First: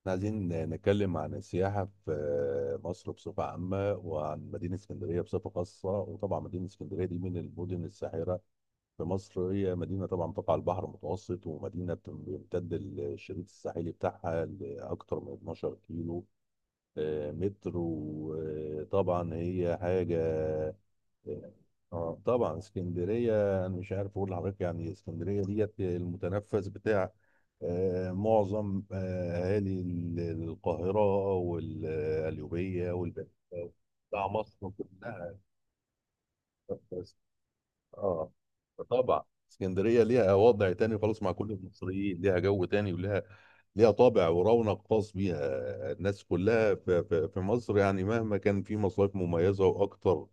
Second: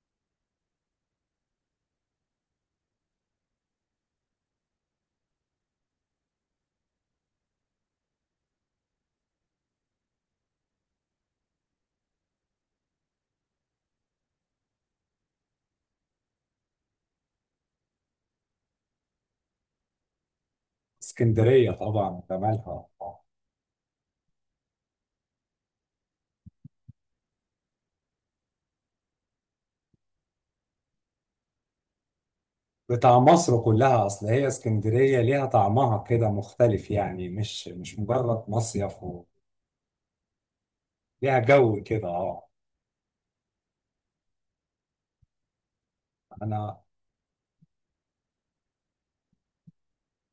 احنا عايزين نتكلم عن السياحة في مصر بصفة عامة وعن مدينة اسكندرية بصفة خاصة. وطبعا مدينة اسكندرية دي من المدن الساحرة في مصر. هي مدينة طبعا تقع على البحر المتوسط، ومدينة بيمتد الشريط الساحلي بتاعها لأكثر من 12 كيلو. مترو. طبعا هي حاجة. اه، اسكندرية طبعا طبعا جمالها اسكندرية انا مش عارف اقول لحضرتك، يعني اسكندرية ديت المتنفس بتاع معظم اهالي القاهرة والقليوبية بتاع والبنك مصر كلها. بتاع اصل هي مصر اسكندرية كلها. ليها طعمها كده مختلف، يعني مش اه مجرد مصيف طبعا و... اسكندريه ليها وضع تاني خالص مع ليها كل جو كده. المصريين، ليها اه، جو تاني وليها، ليها طابع ورونق خاص بيها. الناس كلها انا في مصر يعني مهما كان في مصايف مميزه واكتر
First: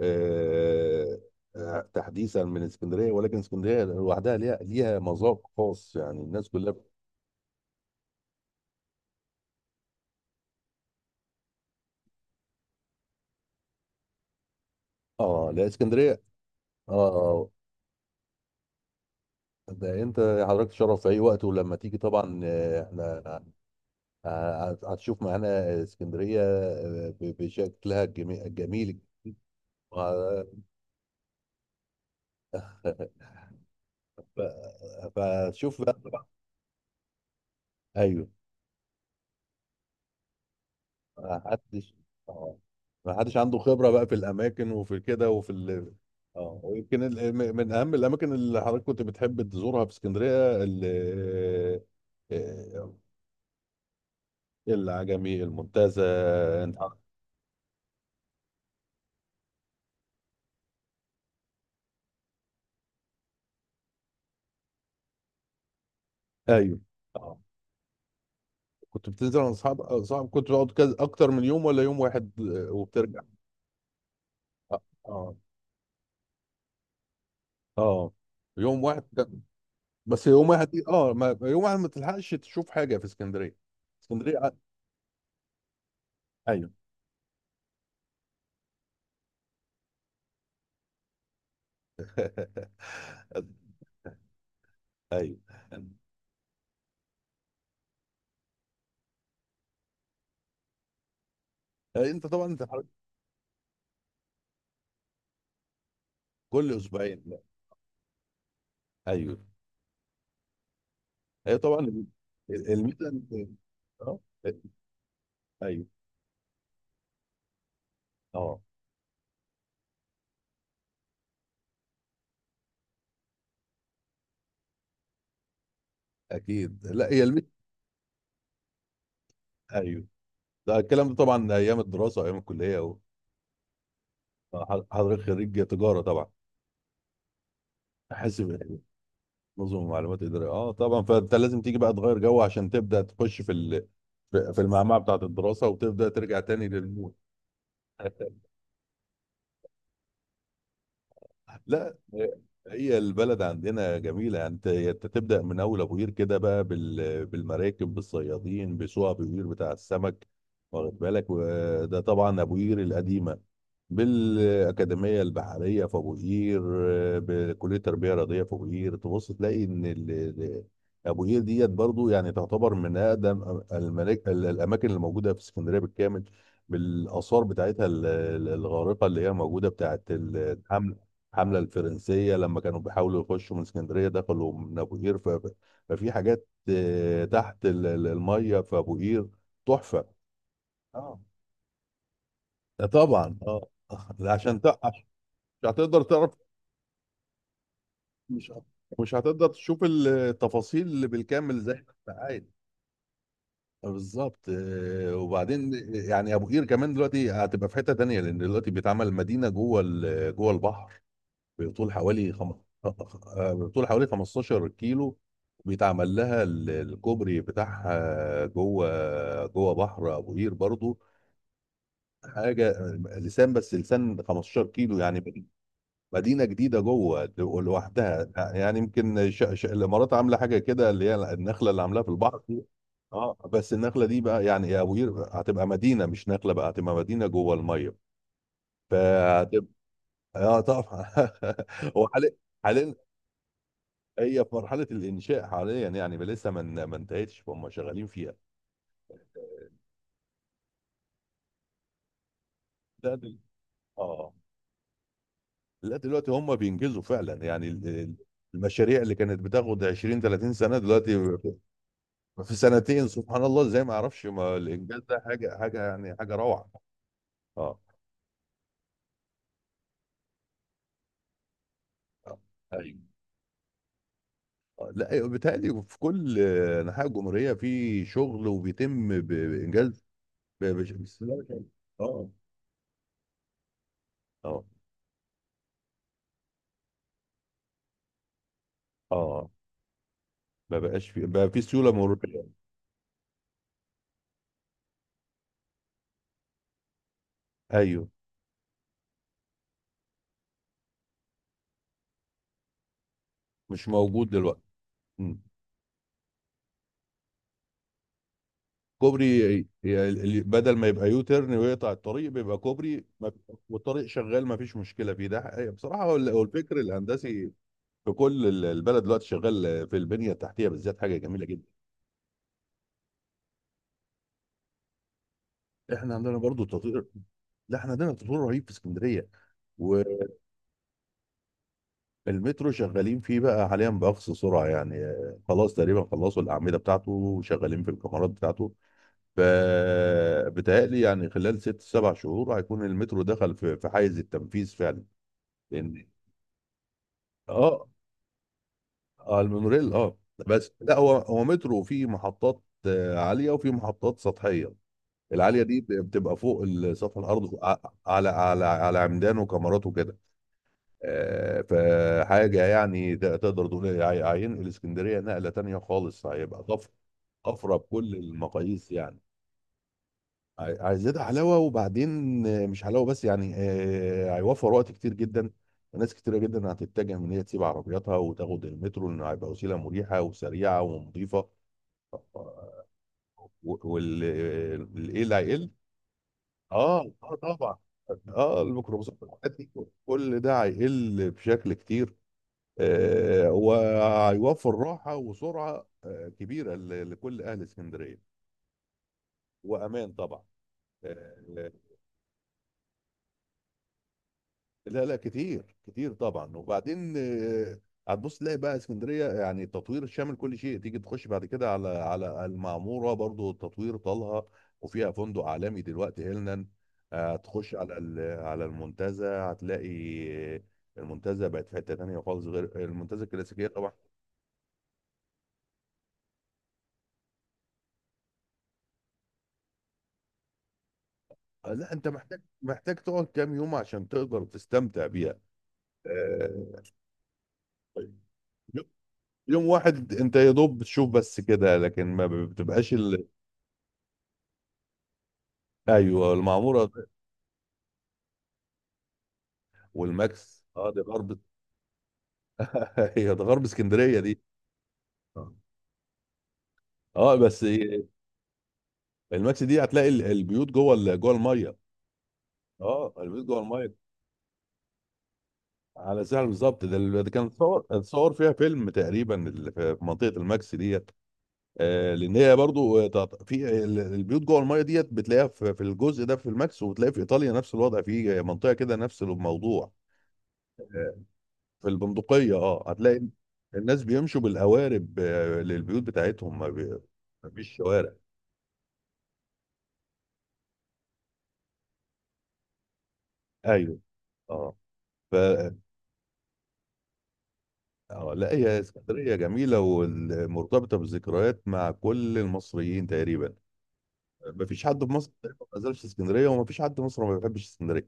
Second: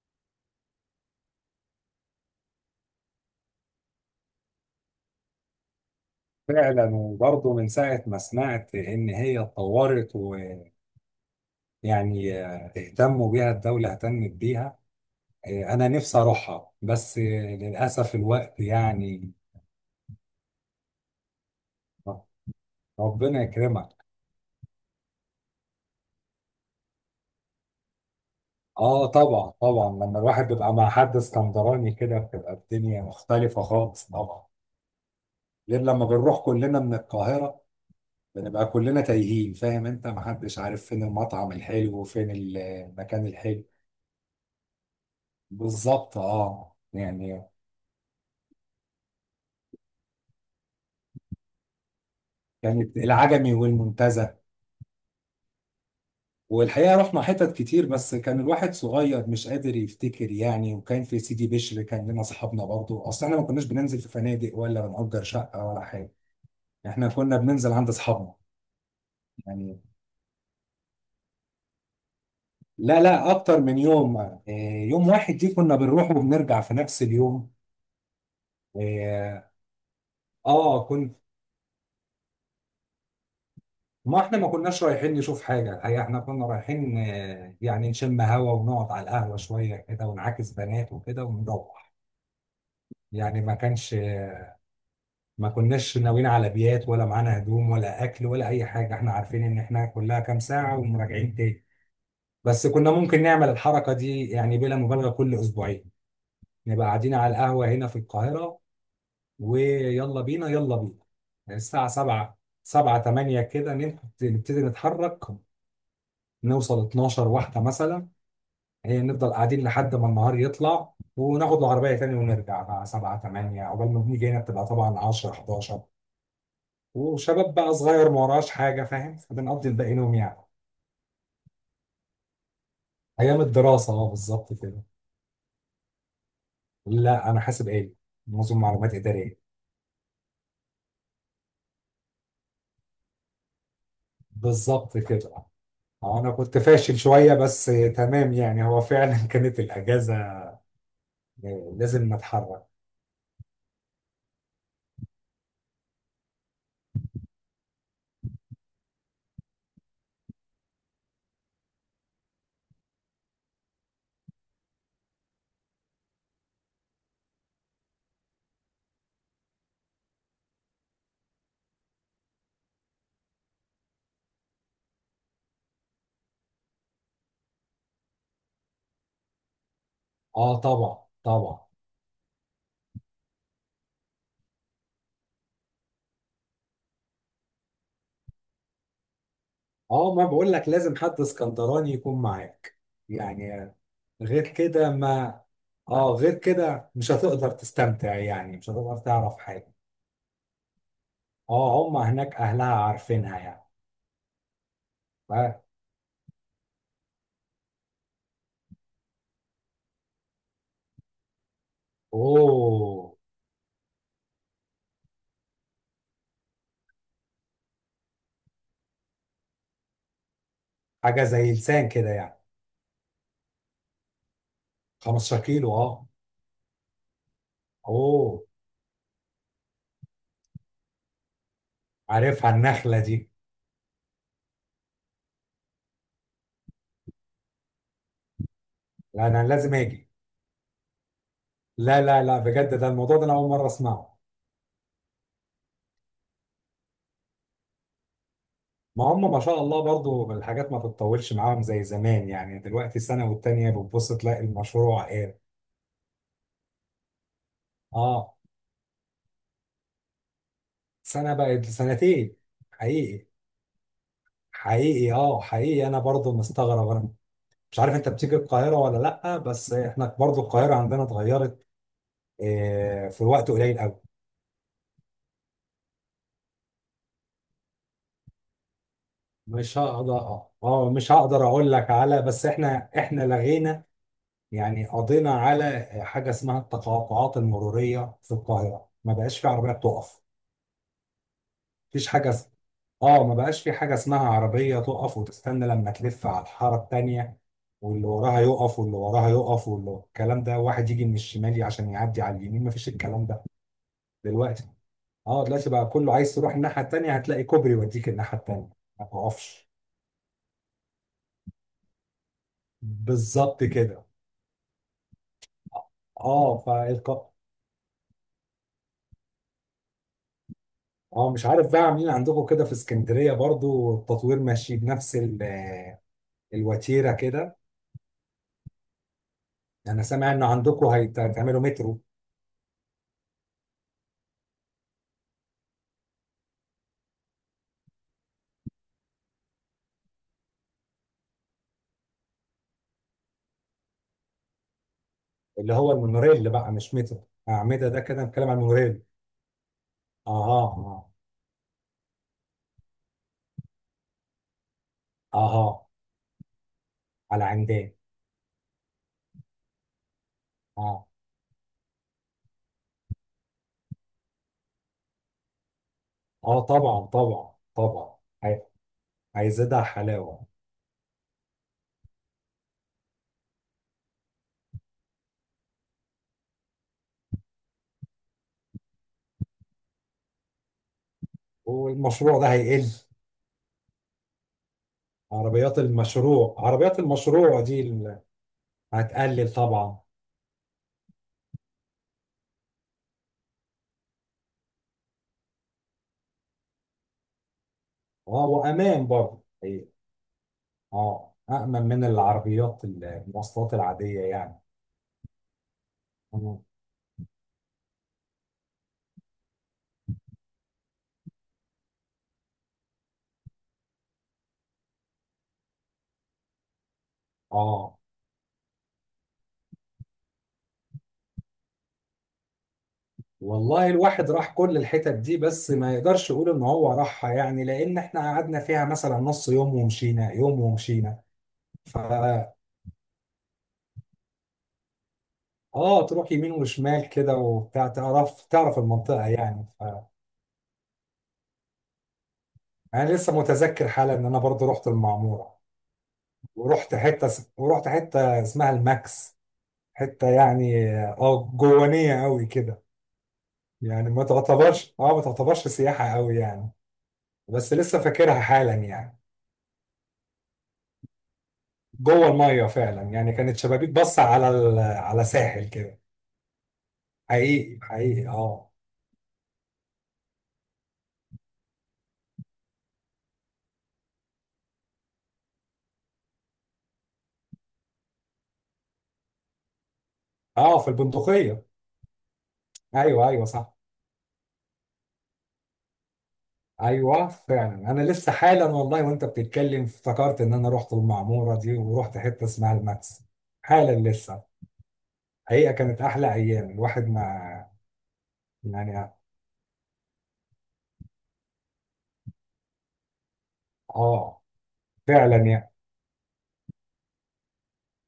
آه، تحديثا من اسكندريه، ولكن اسكندريه لوحدها ليها، ليها مذاق خاص. يعني الناس كلها، فعلا. وبرضه من ساعة ما سمعت ان هي اتطورت ويعني اهتموا بيها، الدولة اهتمت بيها. اه، لا انا نفسي اسكندريه. اروحها، اه بس آه. للأسف الوقت يعني. ده انت حضرتك تشرف في اي وقت، ولما تيجي آه، طبعا ربنا احنا يكرمك. هتشوف معانا اسكندرية بشكلها الجميل. اه طبعا طبعا، لما وه- الواحد بيبقى مع حد اسكندراني كده بتبقى الدنيا مختلفة خالص ف- طبعا، غير فشوف بقى لما طبعا. بنروح كلنا من القاهرة ايوه. بنبقى كلنا تايهين، فاهم انت، محدش عارف فين ما المطعم حدش، الحلو وفين اه ما المكان حدش عنده الحلو. خبرة بقى في الاماكن وفي كده وفي ال... بالظبط اه. اه ويمكن ال... يعني. من اهم الاماكن اللي حضرتك كنت بتحب تزورها في اسكندرية ال... آه، كانت العجمي والمنتزه، العجمي المنتزه، انت والحقيقة عارف. رحنا حتت كتير، بس كان الواحد صغير مش قادر يفتكر يعني. وكان في سيدي بشر كان لنا اصحابنا برضو، اصل احنا ما كناش بننزل في فنادق ولا بنأجر شقة ولا حاجة، ايوه. احنا كنا اه، بننزل عند اصحابنا. كنت بتنزل مع يعني اصحاب كنت بتقعد كذا، اكتر من يوم ولا يوم واحد لا وبترجع؟ لا، اكتر من يوم اه يوم واحد آه. دي كنا بنروح وبنرجع في نفس اليوم. اه، يوم واحد اه بس يوم واحد دي، اه كنت. ما يوم واحد ما تلحقش تشوف حاجه في اسكندريه. ما اسكندريه احنا ما كناش رايحين نشوف حاجة، الحقيقة احنا كنا ايوه. رايحين، يعني نشم هوا ونقعد على القهوة شوية كده ونعاكس بنات وكده ونروح. يعني ما كانش، ما ايوه، كناش ناويين على بيات، ولا معانا هدوم ولا اكل ولا اي حاجة، احنا عارفين ان احنا كلها كام ساعة ومراجعين تاني. يعني انت طبعا انت بس كنا حضرتك ممكن نعمل الحركة دي يعني بلا مبالغة كل اسبوعين. كل نبقى قاعدين اسبوعين، على لا. القهوة هنا في القاهرة، ايوه، ويلا بينا يلا بينا. يعني ايوه طبعا الساعة 7، 7 الميزه 8 كده اه آه، نبتدي نتحرك، ايوه. نوصل 12 واحدة مثلا. اه نفضل قاعدين لحد ما النهار يطلع، وناخد العربية تاني ونرجع بقى 7 8، عقبال ما بنيجي هنا بتبقى طبعا 10، 11. اكيد، لا هي الميزه. وشباب بقى صغير ما وراش حاجة، فاهم، فبنقضي الباقي ايوه، نوم يعني. ده الكلام ده طبعا ايام الدراسه، ايام الكليه، أيام الدراسة اه بالظبط كده. حضرتك خريج تجاره طبعا؟ لا، أنا حاسب آلي، حاسب؟ نظم معلومات إدارية. نظم معلومات اداريه، اه طبعا. فانت لازم تيجي بقى تغير جو عشان تبدا تخش في ال... في في بالظبط المعمعه بتاعت كده. الدراسه، وتبدا أنا ترجع كنت تاني فاشل للمود. شوية بس، تمام يعني، هو فعلا كانت الأجازة لا، لازم اتحرك. هي البلد عندنا جميلة. يعني انت، انت تبدأ من أول أبو قير كده بقى بالمراكب، بالصيادين، بسوق أبو قير بتاع السمك، واخد بالك؟ وده طبعا أبو قير القديمة، بالأكاديمية البحرية في أبو قير، بكلية التربية الرياضية في أبو قير. تبص تلاقي إن أبو قير ديت برضو يعني تعتبر من أقدم الأماكن اللي موجودة في اسكندرية بالكامل. بالآثار بتاعتها الغارقة، اللي هي موجودة بتاعت اه طبعا الحملة طبعا. الفرنسية. لما كانوا بيحاولوا يخشوا من اسكندرية دخلوا من أبو قير. ففي حاجات تحت المية في أبو قير، تحفة. اه، ما بقول لك، لازم اه حد اسكندراني يكون معاك ده طبعا، اه يعني. لا، غير عشان كده ما. مش هتقدر اه، تعرف، غير كده مش هتقدر تستمتع مش يعني، هت- مش هتقدر مش تعرف هتقدر حاجة. تشوف التفاصيل اللي بالكامل زي ما اه، هم انت هناك عايز. اهلها عارفينها يعني. بالظبط. ف- وبعدين يعني ابو قير كمان دلوقتي هتبقى في حته تانيه، لان دلوقتي بيتعمل مدينه جوه جوه البحر بطول حوالي خم... اوه، آه، بطول حوالي 15 كيلو. بيتعمل لها الكوبري بتاعها جوه، جوه بحر ابو قير برضو. حاجة زي لسان كده يعني. حاجه، لسان، بس لسان 15 كيلو 15 يعني. كيلو، اه. مدينه جديده جوه لوحدها، اوه، يعني يمكن الامارات عامله حاجه كده، اللي هي النخله اللي عاملاها في البحر عارفها دي. النخلة دي. اه بس النخله دي بقى، يعني يا ابو قير هتبقى مدينه مش نخله، بقى هتبقى مدينه جوه الميه. لا، انا فهتبقى، لازم اجي. اه طبعا. لا هو لا لا، بجد، ده حاليا، الموضوع ده انا اول مرة اسمعه. هي في مرحلة الإنشاء حاليا، يعني لسه ما انتهتش، فهم شغالين فيها. ما هم ما شاء الله، برضو الحاجات ما بتطولش معاهم زي زمان، يعني دلوقتي لا سنة دل... والتانية بتبص اه تلاقي المشروع ايه. لا دلوقتي هم بينجزوا فعلا. يعني اه، المشاريع اللي كانت بتاخد 20 30 سنة دلوقتي سنة في، بقت سنتين. في سنتين حقيقي. سبحان الله. زي ما اعرفش، ما الإنجاز حقيقي ده اه، حاجة، حاجة، حقيقي انا يعني برضو حاجة روعة. مستغرب. انا مش اه عارف انت بتيجي القاهرة ولا لأ، بس احنا برضو القاهرة عندنا اتغيرت آه. ايوه في وقت قليل قوي. لا أيوة، بيتهيألي في كل أنحاء الجمهورية في شغل وبيتم مش بإنجاز. هقدر ب- بش- مش بس- هقدر اقول لك، على اه، بس احنا لغينا اه، يعني. قضينا على حاجة اسمها التقاطعات المرورية في القاهرة، ما بقاش في اه عربيات تقف. ما بقاش في، بقى في سيولة مفيش حاجه مرورية. اس- اه، ما بقاش في حاجه اسمها عربيه تقف وتستنى لما تلف على الحاره التانيه، واللي ايوه، وراها يقف واللي وراها يقف واللي الكلام ده، واحد يجي من الشمال عشان يعدي على اليمين، مفيش الكلام ده مش موجود دلوقتي. دلوقتي. مم. اه دلوقتي بقى كله عايز تروح الناحيه التانيه هتلاقي كوبري يوديك الناحيه التانيه، ما كوبري. تقفش. بدل ما يبقى يو تيرن ويقطع الطريق، بيبقى كوبري، بالظبط كده. والطريق شغال ما فيش مشكله فيه. ده حقيقة، بصراحه. هو ال-، هو اه الفكر فالق. الهندسي في كل البلد دلوقتي شغال في البنيه التحتيه بالذات، حاجه اه، مش جميله جدا. عارف بقى عاملين عندكم كده في اسكندريه برضو التطوير ماشي بنفس احنا عندنا برضو تطوير. الوتيره كده. لا احنا عندنا تطوير رهيب في اسكندريه، انا سامع ان عندكم هيتعملوا مترو. والمترو شغالين فيه بقى حاليا باقصى سرعه. يعني خلاص تقريبا خلصوا الاعمده بتاعته، وشغالين في الكاميرات بتاعته. فبتهيألي يعني خلال ست سبع شهور هيكون المترو دخل في، في حيز التنفيذ فعلا. اللي هو لان، المونوريل بقى، مش مترو اه أعمدة ده كده، نتكلم عن المونوريل. اه المونوريل اه. بس أها لا، أها. هو هو مترو فيه محطات عاليه وفيه محطات سطحيه. العاليه دي أها بتبقى فوق سطح على الارض، عندنا. على، على، على عمدان وكاميرات وكده. أه. فحاجه يعني تقدر تقول إيه، هينقل اسكندريه نقله تانيه خالص، أه هيبقى طفره، طبعا طبعا طفره بكل طبعا. هي- المقاييس يعني. هيزيدها حلاوة. عايزاه حلاوه وبعدين. مش حلاوه بس، يعني هيوفر وقت كتير جدا، وناس كتيره جدا هتتجه من، هي تسيب عربياتها وتاخد المترو، لانه هيبقى وسيله مريحه وسريعه ونظيفه. والمشروع ده هيقل. والايه هيقل. عربيات المشروع عربيات اه، اه المشروع طبعا. دي اه الميكروباصات هتقلل والحاجات دي طبعا. كل ده هيقل بشكل كتير. آه وهيوفر راحه وسرعه آه كبيره لكل اهل اسكندريه. أه وأمان برضه وامان طبعا. أه، آه، أأمن من العربيات المواصلات العادية يعني. لا لا كتير، كتير طبعا. مم. وبعدين هتبص تلاقي بقى اسكندريه يعني تطوير شامل كل شيء. تيجي تخش بعد كده على، على المعموره برضو التطوير طالها، وفيها فندق عالمي دلوقتي هيلنان. هتخش أه على على المنتزه هتلاقي آه، المنتزه بقت في حته تانيه خالص غير المنتزه الكلاسيكيه والله طبعا. الواحد راح كل الحتت دي، بس ما يقدرش يقول ان هو راحها يعني، لان احنا قعدنا فيها مثلا نص يوم ومشينا، يوم ومشينا. لا ف انت محتاج، محتاج تقعد كام يوم عشان تقدر تستمتع بيها. اه تروح يمين آه، وشمال كده وبتاع، طيب، تعرف تعرف المنطقة يعني. يوم ف واحد انت يا دوب بتشوف بس كده، لكن ما بتبقاش. انا لسه متذكر حالا ان انا برضو رحت المعمورة، ايوه المعموره. ورحت حتة اسمها الماكس. حتة والماكس اه يعني دي غرب، اه جوانية قوي كده، هي ده غرب يعني اسكندريه ما دي. تعتبرش اه، ما اه تعتبرش سياحة قوي يعني، بس بس لسه فاكرها حالا يعني. الماكس دي هتلاقي البيوت جوه جوه الميه. جوه الميه فعلا اه يعني، البيوت كانت جوه شبابيك الميه. بص على... ال... على ساحل كده. على الساحل بالظبط. ده ال-، ده كان حقيقي اتصور، حقيقي اتصور فيها اه. فيلم تقريبا، ال- في في منطقه الماكس ديت. آه لان هي برضو البيوت جوه الميه ديت بتلاقيها في، في الجزء ده في الماكس. وبتلاقي في ايطاليا نفس الوضع، في منطقه كده نفس الموضوع. اه، في البندقيه. في البندقية، اه هتلاقي ايوه ايوه صح. الناس بيمشوا بالقوارب للبيوت بتاعتهم، ايوه ما فيش فعلا انا شوارع. لسه حالا، والله وانت بتتكلم افتكرت ان انا رحت المعموره دي، ورحت حته اسمها الماكس، ايوه، حالا لسه. اه. ف، حقيقه كانت احلى ايام الواحد ما آه لا هي يعني. اسكندرية جميلة ومرتبطة بالذكريات مع كل المصريين تقريبا. اه، ما فيش حد في مصر فعلا. تقريباً يا ما زالش اسكندرية، وما فيش حد في مصر ما بيحبش اسكندرية.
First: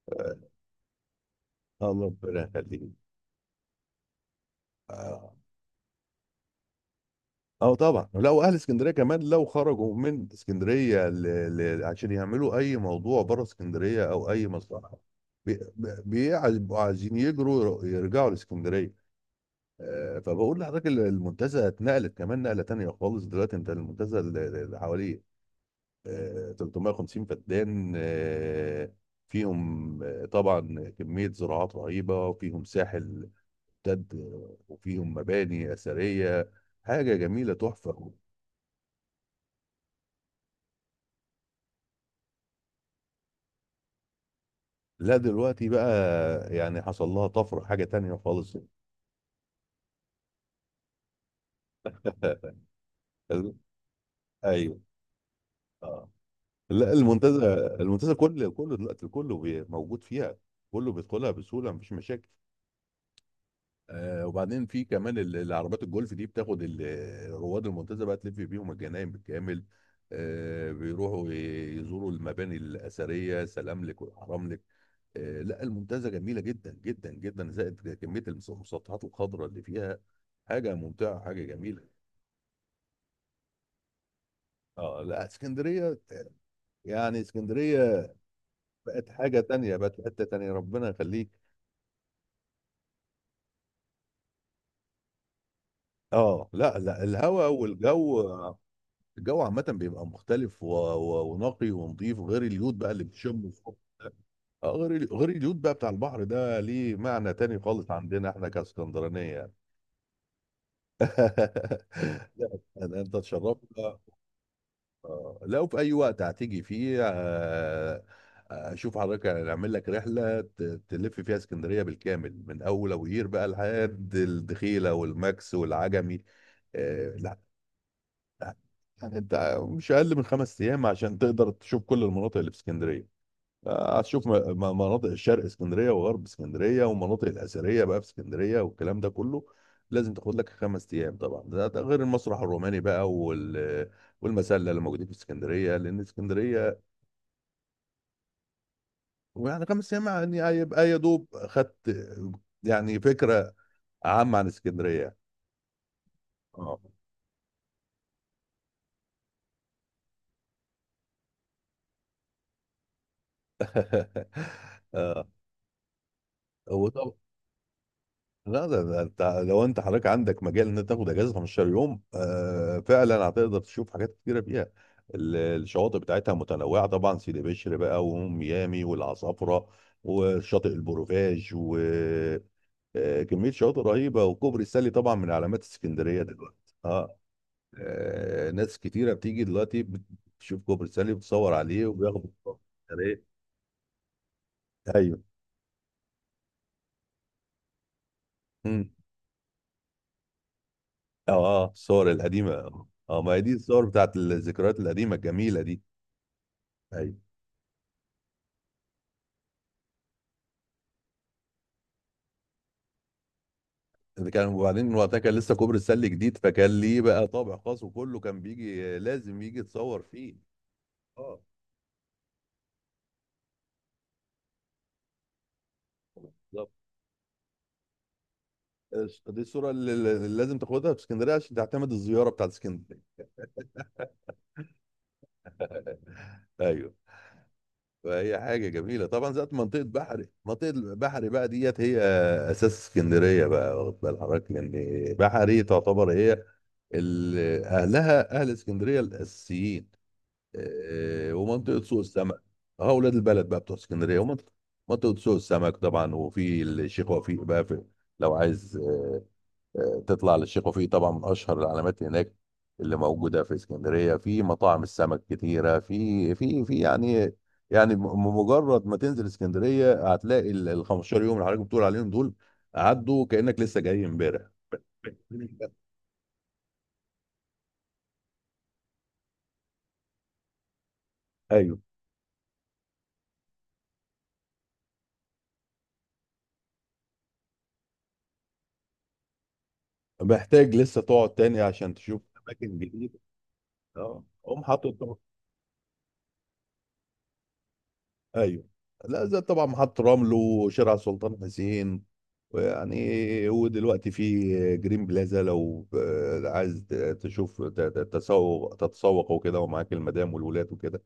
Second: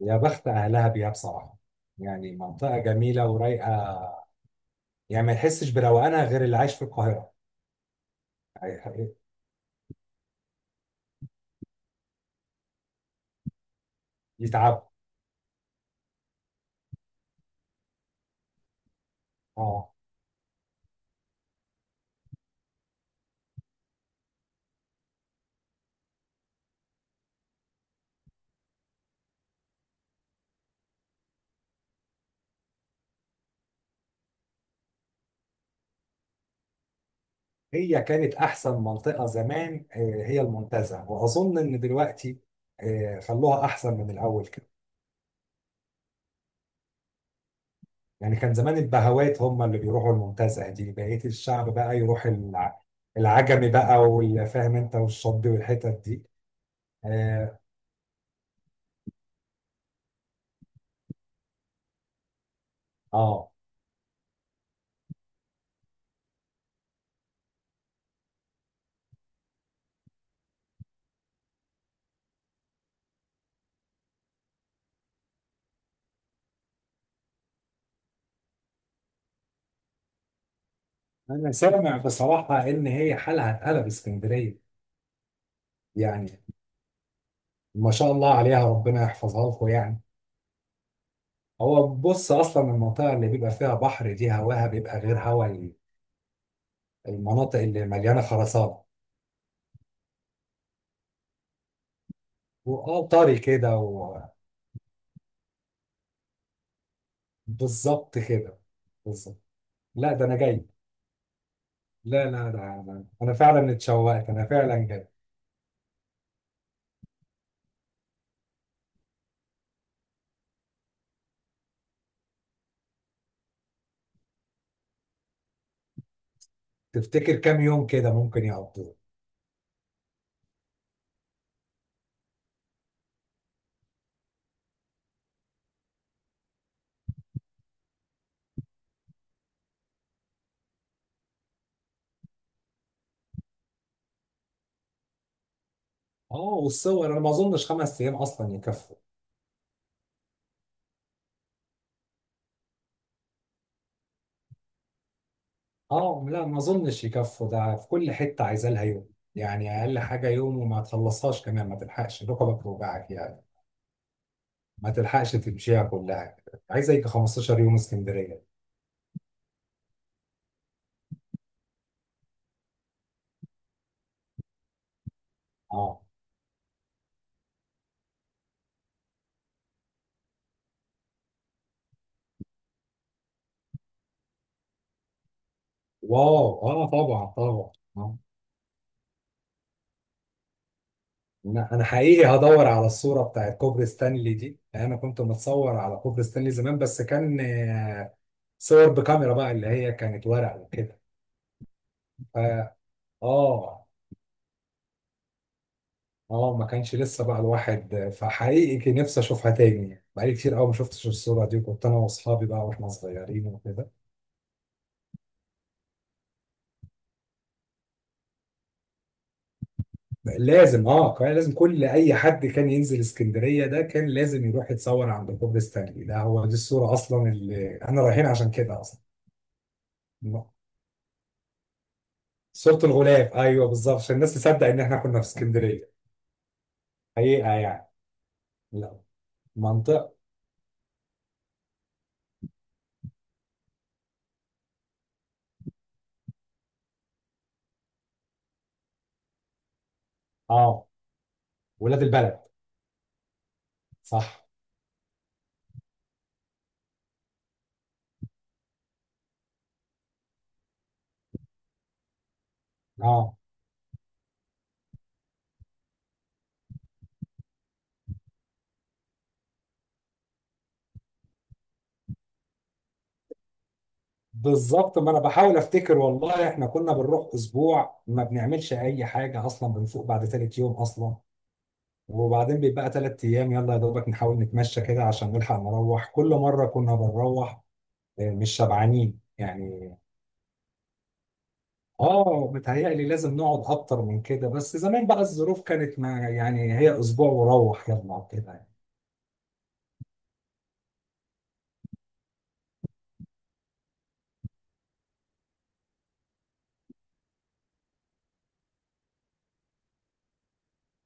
آه، بخت اهلها بيها بصراحه الله يعني. ربنا منطقه يخليك. جميله ورايقه يعني، ما آه. يحسش بروقانها غير اللي عايش في القاهره. اه طبعا لو اهل اسكندريه يعني كمان لو خرجوا من اسكندريه ل...، ل... عشان يعملوا اي موضوع بره اسكندريه او اي يتعب. مصلحه، بيبقوا عايزين يجروا يرجعوا لاسكندريه. اه، فبقول لحضرتك المنتزه اتنقلت كمان نقله تانيه خالص. دلوقتي انت المنتزه اللي حواليه 350 فدان فيهم طبعا كميه زراعات رهيبه، وفيهم ساحل امتد، وفيهم مباني اثريه. حاجه جميله هي تحفه. كانت احسن منطقه زمان هي المنتزه، واظن ان دلوقتي خلوها احسن من الاول كده. لا دلوقتي بقى يعني حصل لها طفرة، حاجة تانية يعني كان خالص. زمان البهوات هم اللي بيروحوا المنتزه دي، بقيه الشعب بقى يروح العجمي بقى والفاهم ايوه، انت والشطبي والحتت اه. دي. لا المنتزه، اه. المنتزه كل كله دلوقتي كله موجود فيها، كله بيدخلها بسهوله مفيش مشاكل. آه. آه وبعدين في كمان العربيات الجولف دي بتاخد رواد المنتزه بقى تلف بيهم الجناين بالكامل. آه بيروحوا يزوروا المباني الاثريه، سلاملك والحراملك. آه لا المنتزه جميله جدا جدا جدا، زائد كميه المسطحات الخضراء اللي فيها. حاجه ممتعه، حاجه انا سامع جميله. بصراحه ان هي حالها اتقلب اسكندريه اه لا اسكندريه يعني. يعني ما اسكندريه شاء الله عليها، ربنا بقت حاجه يحفظها لكم تانية، بقت يعني. في حته تانية، ربنا يخليك. هو بص، اصلا المنطقه اللي بيبقى فيها بحر دي هواها بيبقى غير هوا اه لا لا، الهواء المناطق اللي مليانه والجو، خرسانه، الجو عامه بيبقى مختلف و...، و... ونقي ونظيف، غير اليود بقى اللي واه طري بتشمه كده فوق. غير ال-، غير اليود بقى بتاع البحر ده ليه معنى تاني خالص بالظبط عندنا احنا كده. كاسكندرانيه بالظبط. يعني. لا ده انا جاي. لا لا ده لا، انا انت أنا تشرفت. فعلا اتشوقت، انا فعلا جاي. لو في اي وقت هتيجي فيه اشوف حضرتك، يعني اعمل لك رحله تلف فيها اسكندريه بالكامل من اول ابو قير بقى لحد الدخيله والماكس والعجمي. آه، تفتكر لا كام يوم كده ممكن لا، يقضوا؟ يعني انت مش اقل من خمس ايام عشان تقدر تشوف كل المناطق اللي في اسكندريه. هتشوف مناطق الشرق اسكندريه وغرب اسكندريه، والمناطق الاثريه بقى في اسكندريه، والكلام ده كله لازم تاخد لك خمس ايام طبعا. ده ده غير المسرح الروماني بقى وال، والمسله اللي موجودين في اسكندريه، لان اه اسكندريه. والصور. انا ما اظنش 5 ايام اصلا يكفوا. ويعني خمس ايام يعني هيبقى يا دوب خدت يعني فكره عامه عن اسكندريه. اه لا، ما اه اظنش يكفوا، ده في كل حته عايزه لها يوم. يعني اقل حاجه يوم، وما تخلصهاش كمان، ما تلحقش ركبك توجعك يعني، ما تلحقش تمشيها كلها. عايزه يجي آه. 15 يوم اسكندريه. لا ده, ده انت لو انت حضرتك عندك مجال ان انت تاخد اجازه 15 يوم، آه فعلا هتقدر تشوف حاجات كتيره فيها. الشواطئ اه بتاعتها متنوعه طبعا، سيدي بشر بقى وميامي والعصافره وشاطئ البروفاج، وكميه شواطئ رهيبه. وكوبري ستانلي طبعا من علامات اسكندريه واو، دلوقتي. اه اه طبعا طبعا. آه. ناس كتيره بتيجي دلوقتي بتشوف كوبري ستانلي، بتصور انا عليه حقيقي وبياخدوا صور. هدور على الصوره بتاعت كوبري ستانلي دي، لأن انا كنت ايوه. متصور على كوبري ستانلي زمان، بس كان صور مم. بكاميرا بقى اللي هي كانت ورق وكده، اه، اه الصور فا القديمه. اه ما هي دي الصور اه بتاعت الذكريات القديمه الجميله دي. اه ما كانش لسه ايوه، بقى الواحد، فحقيقي كان نفسي اشوفها تاني يعني. بقالي كتير قوي ما شفتش الصوره دي، وكنت انا واصحابي بقى واحنا صغيرين وكده. ده كان وبعدين وقتها كان لسه كوبري السله جديد، فكان ليه بقى طابع خاص، وكله كان بيجي لازم يجي يتصور فيه. لازم. اه كان اه لازم كل اي حد كان ينزل اسكندريه ده، كان لازم يروح يتصور عند كوبري ستانلي، ده هو دي بالظبط. الصوره اصلا اللي احنا رايحين عشان كده دي الصوره اللي، اللي اصلا. لازم تاخدها في اسكندريه عشان تعتمد الزياره بتاعت صورة اسكندريه. الغلاف، ايوه بالظبط، عشان الناس تصدق ان احنا كنا في اسكندريه ايوه. حقيقه يعني. فهي حاجه لا، جميله طبعا. ذات منطقه منطقه. بحري، منطقه بحري بقى ديت هي اساس اسكندريه بقى، واخد بال حضرتك؟ لان بحري تعتبر هي اهلها، اهل اسكندريه الاساسيين. اه، ومنطقه سوق ولاد البلد. السمك. اه اولاد البلد بقى بتوع اسكندريه. صح. ومنطقه، منطقه سوق السمك طبعا، وفي الشيخ وفيق بقى. في، لو عايز تطلع للشيخ وفيق طبعا من اشهر العلامات هناك اللي اه موجوده في اسكندريه. في مطاعم السمك كتيره في في في يعني، يعني مجرد ما تنزل اسكندريه هتلاقي ال ال 15 يوم اللي حضرتك بتقول عليهم دول عدوا كانك لسه جاي امبارح. بالظبط، ما انا بحاول افتكر، والله احنا كنا بنروح اسبوع ما بنعملش اي حاجه اصلا، بنفوق بعد تالت يوم اصلا، ايوه. وبعدين بيبقى 3 ايام يلا يا دوبك نحاول نتمشى كده عشان نلحق، نروح كل مره كنا بنروح مش شبعانين يعني. محتاج لسه تقعد تاني عشان تشوف اه اماكن متهيألي جديده. لازم نقعد اكتر من اه كده، قوم بس حاطط. زمان بقى الظروف كانت ما يعني، هي اسبوع وروح يلا ايوه كده. لا زي طبعا محطة رمل وشارع سلطان حسين، ويعني ودلوقتي في جرين بلازا، لو عايز تشوف ت- ت- تسوق تتسوق وكده ومعاك المدام والولاد وكده،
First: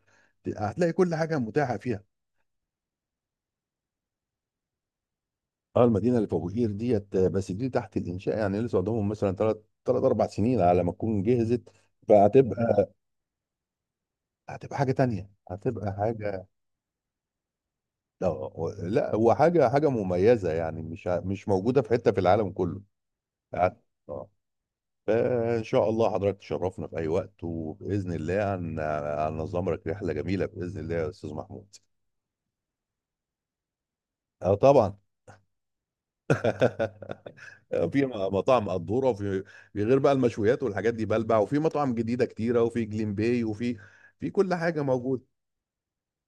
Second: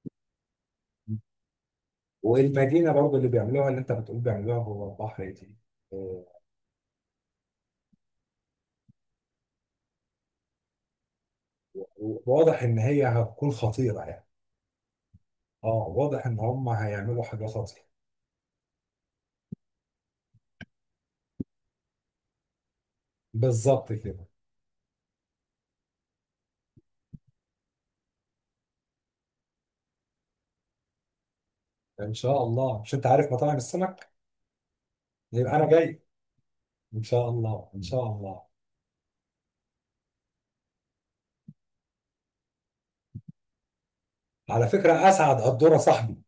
هتلاقي كل حاجة متاحة فيها. والمدينة برضو اللي بيعملوها، اللي انت بتقول بيعملوها جوه البحر دي، اه المدينة اللي في آه، ابو قير ديت، بس دي تحت الانشاء يعني لسه قدامهم مثلا ثلاث اربع سنين على ما تكون جهزت. واضح ان فهتبقى، هي هتكون خطيرة يعني. هتبقى حاجة تانية، اه هتبقى واضح ان حاجة. هم هيعملوا حاجة خطيرة. لا لا، هو حاجة، حاجة مميزة يعني مش موجودة في حتة في العالم كله. قعدت بالظبط كده. آه. فإن شاء الله حضرتك تشرفنا في أي وقت، وبإذن الله هننظم لك رحلة جميلة بإذن الله يا أستاذ محمود. ان شاء الله. مش انت عارف مطاعم السمك؟ اه طبعا. يبقى انا جاي. ان شاء الله ان في شاء الله. مطاعم قدوره، وفي، في غير بقى المشويات والحاجات دي، بلبع، وفي مطاعم جديده كتيره، وفي جليم باي، وفي، في كل على حاجه فكرة موجوده. اسعد قدورة صاحبي.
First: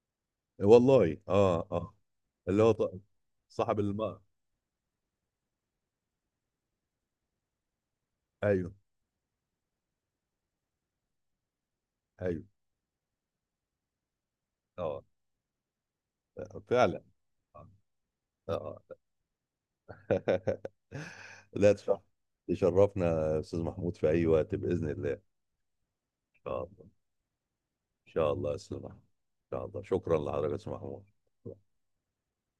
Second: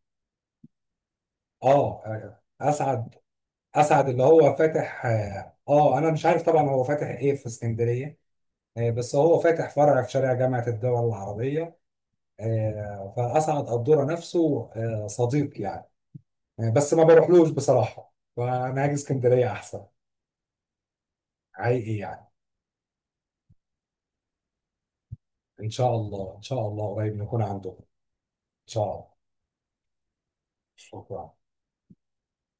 والله اه اه، اه اللي هو اسعد صاحب اسعد الم. اللي هو فاتح انا مش عارف طبعا هو فاتح ايه في اسكندرية، ايوه، بس هو فاتح فرع في شارع جامعة الدول العربية ايوه، فأسعد قدورة نفسه اه صديق يعني بس فعلا. ما بروحلوش آه. بصراحة، آه. فأنا هاجي اسكندرية أحسن. لا حقيقي تشرف، يعني. تشرفنا يا استاذ محمود في اي وقت باذن الله. ان إن شاء الله إن شاء شاء الله، الله، قريب نكون عنده. إن ان شاء الله يا استاذ شاء محمود. الله. ان شاء الله شكرا لحضرتك يا استاذ محمود. شكرا